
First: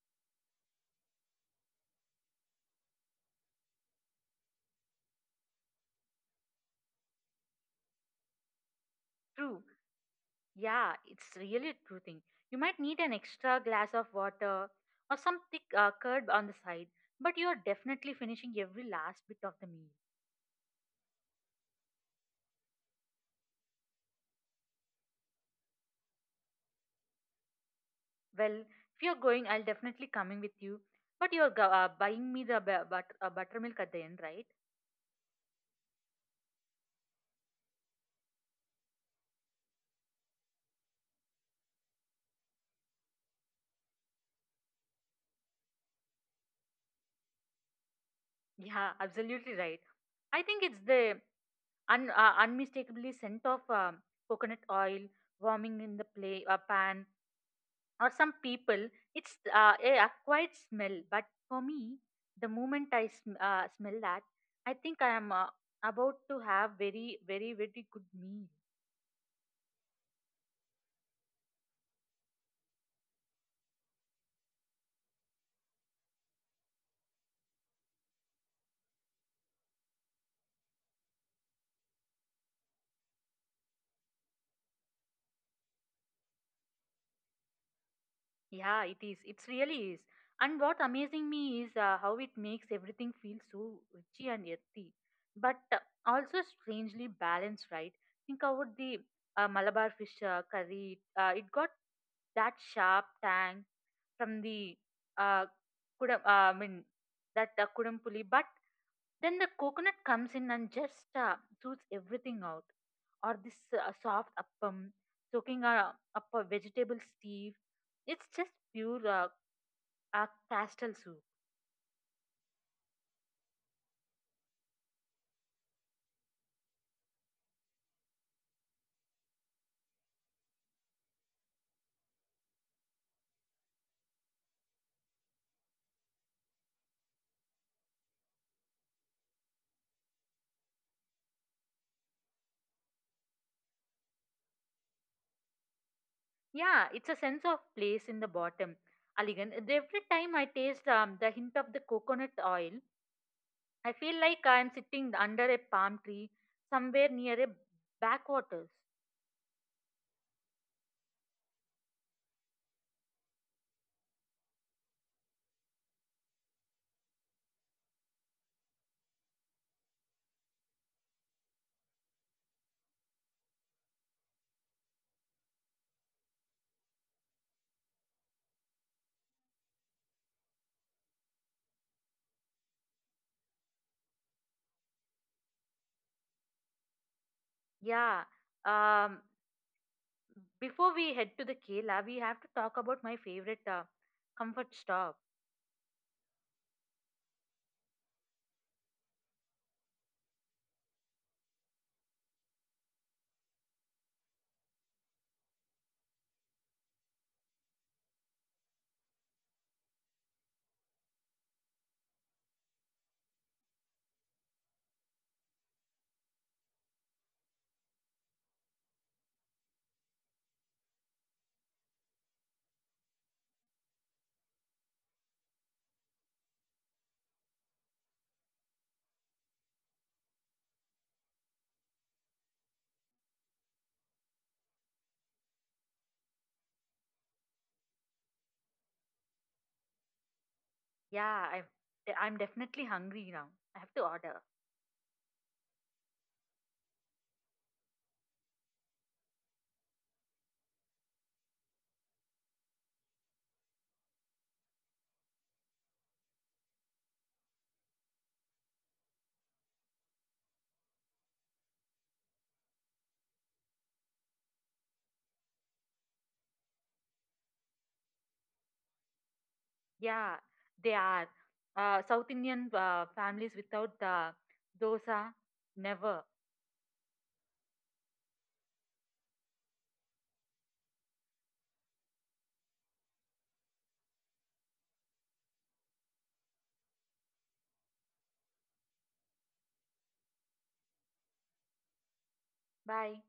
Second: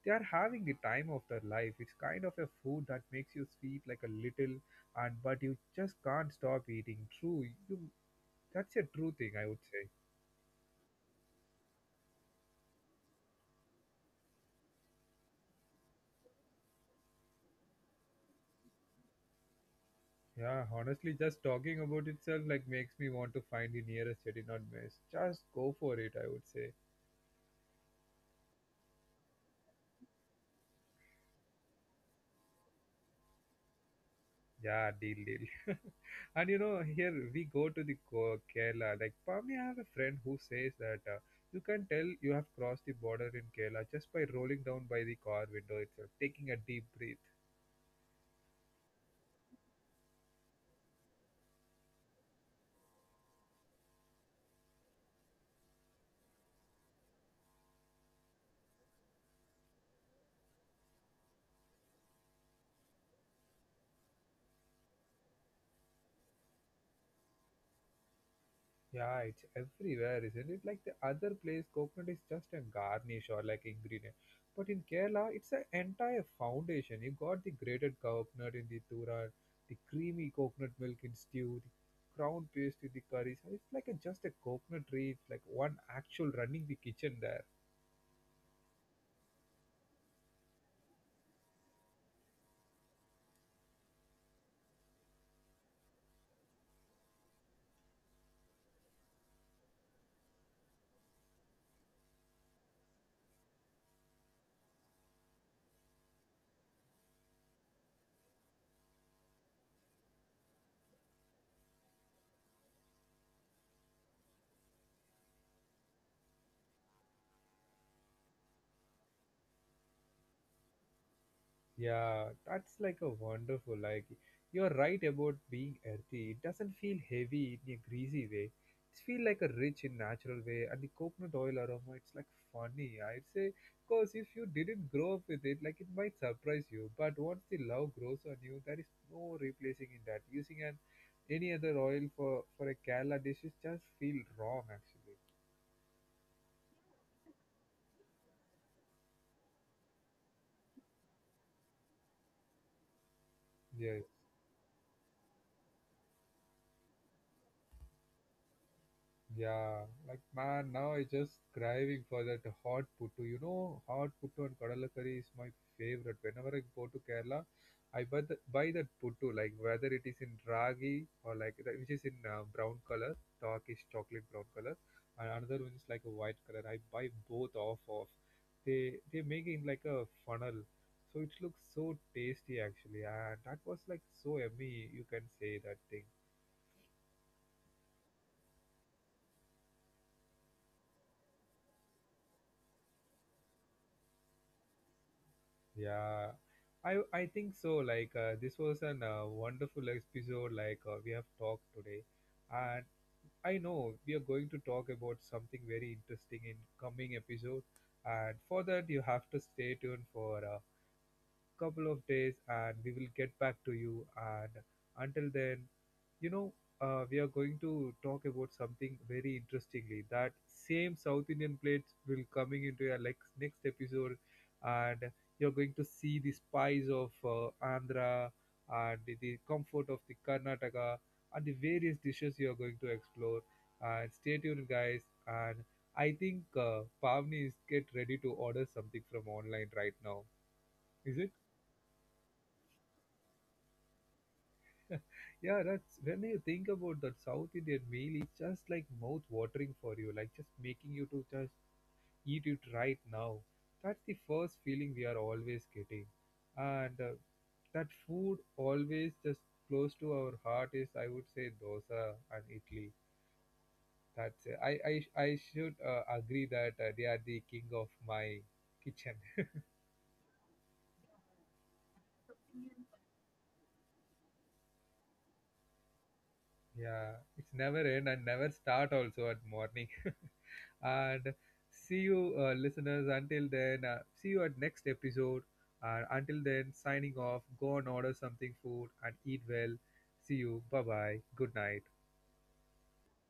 Speaker 1: they are having the time of their life. It's kind of a food that makes you sweet like a little, and but you just can't stop eating. True, you that's a true thing I would
Speaker 2: True.
Speaker 1: say.
Speaker 2: Yeah, it's really a true thing. You might need an extra glass of water or some thick uh, curd on the side, but you are definitely finishing every last bit of the meal.
Speaker 1: Yeah, honestly, just talking about itself like makes me want to find the nearest chettinad mess. Just go for it, I would say.
Speaker 2: Well, if you're going, I'll definitely coming with you. But you're go- uh, buying me the bu- but- uh, buttermilk at the end, right?
Speaker 1: Yeah, deal, deal. And you know, here we go to the Ko- Kerala. Like, probably I have a friend who says that uh, you can tell you have crossed the border in Kerala just by rolling down by the car window itself, taking a deep breath.
Speaker 2: Yeah, absolutely right. I think it's the un- uh, unmistakably scent of um, coconut oil warming in the play- uh, pan, or some people it's uh, a a smell, but for me, the moment I sm- uh, smell that, I think I am uh, about to have very very very good meal.
Speaker 1: Yeah, it's everywhere, isn't it? Like the other place, coconut is just a garnish or like ingredient. But in Kerala, it's an entire foundation. You got the grated coconut in the thuran, the creamy coconut milk in stew, the crown paste with the curry. So it's like a, just a coconut tree. It's like one actual running the kitchen there.
Speaker 2: Yeah, it is. It really is. And what amazing me is uh, how it makes everything feel so witchy and earthy, but uh, also strangely balanced, right? Think about the uh, Malabar fish uh, curry. Uh, it got that sharp tang from the uh, kudam, uh, I mean that uh, kudampuli, but then the coconut comes in and just uh, shoots everything out. Or this uh, soft appam, soaking uh, up a vegetable stew. It's just pure uh, uh, castle soup.
Speaker 1: Yeah, that's like a wonderful. Like you're right about being earthy. It doesn't feel heavy in a greasy way. It feels like a rich in natural way. And the coconut oil aroma, it's like funny. I'd say because if you didn't grow up with it, like it might surprise you. But once the love grows on you, there is no replacing in that. Using an any other oil for for a Kerala dish is just feel wrong actually.
Speaker 2: Yeah, it's a sense of place in the bottom. Aligan, every time I taste um, the hint of the coconut oil, I
Speaker 1: Yes.
Speaker 2: feel like I'm sitting under a palm tree somewhere near a backwaters.
Speaker 1: Yeah, like man, now I just craving for that hot puttu. You know, hot puttu and kadalakari is my favorite. Whenever I go to Kerala, I buy the buy that puttu, like whether it is in ragi or like that, which is in uh, brown color, darkish chocolate brown color, and another one is like a white color. I buy both off of. They they make it in like a funnel, so it looks so tasty actually, and that was like so yummy. You can say that thing.
Speaker 2: Yeah, um, before we head to the Kela, we have to talk about my favorite uh, comfort stop.
Speaker 1: Yeah, I I think so. Like uh, this was an uh, wonderful episode. Like uh, we have talked today, and I know we are going to talk about something very interesting in coming episode. And for that, you have to stay tuned for uh, couple of days and we will get back to you. And until then, you know, uh, we are going to talk about something very interestingly. That same South Indian plates will coming into your like next episode, and you're going to see the spice of uh, Andhra and the, the comfort of the Karnataka and the various dishes you are going to explore. And stay tuned, guys. And I think uh, Pavni is get ready to order something from online right now. Is it?
Speaker 2: Yeah, I'm I'm definitely hungry now. I have to order.
Speaker 1: Yeah, that's when you think about that South Indian meal, it's just like mouth watering for you, like just making you to just eat it right now. That's the first feeling we are always getting. And uh, that food always just close to our heart is, I would say, dosa and idli. That's it. I, I, I should uh, agree that uh, they are the king of my kitchen.
Speaker 2: Yeah, they are uh, South Indian uh, families without the dosa. Never.
Speaker 1: Yeah, it's never end and never start also at morning. And see you, uh, listeners. Until then, uh, see you at next episode. And until then, signing off. Go and order something food and eat well. See you. Bye bye. Good night.
Speaker 2: Bye.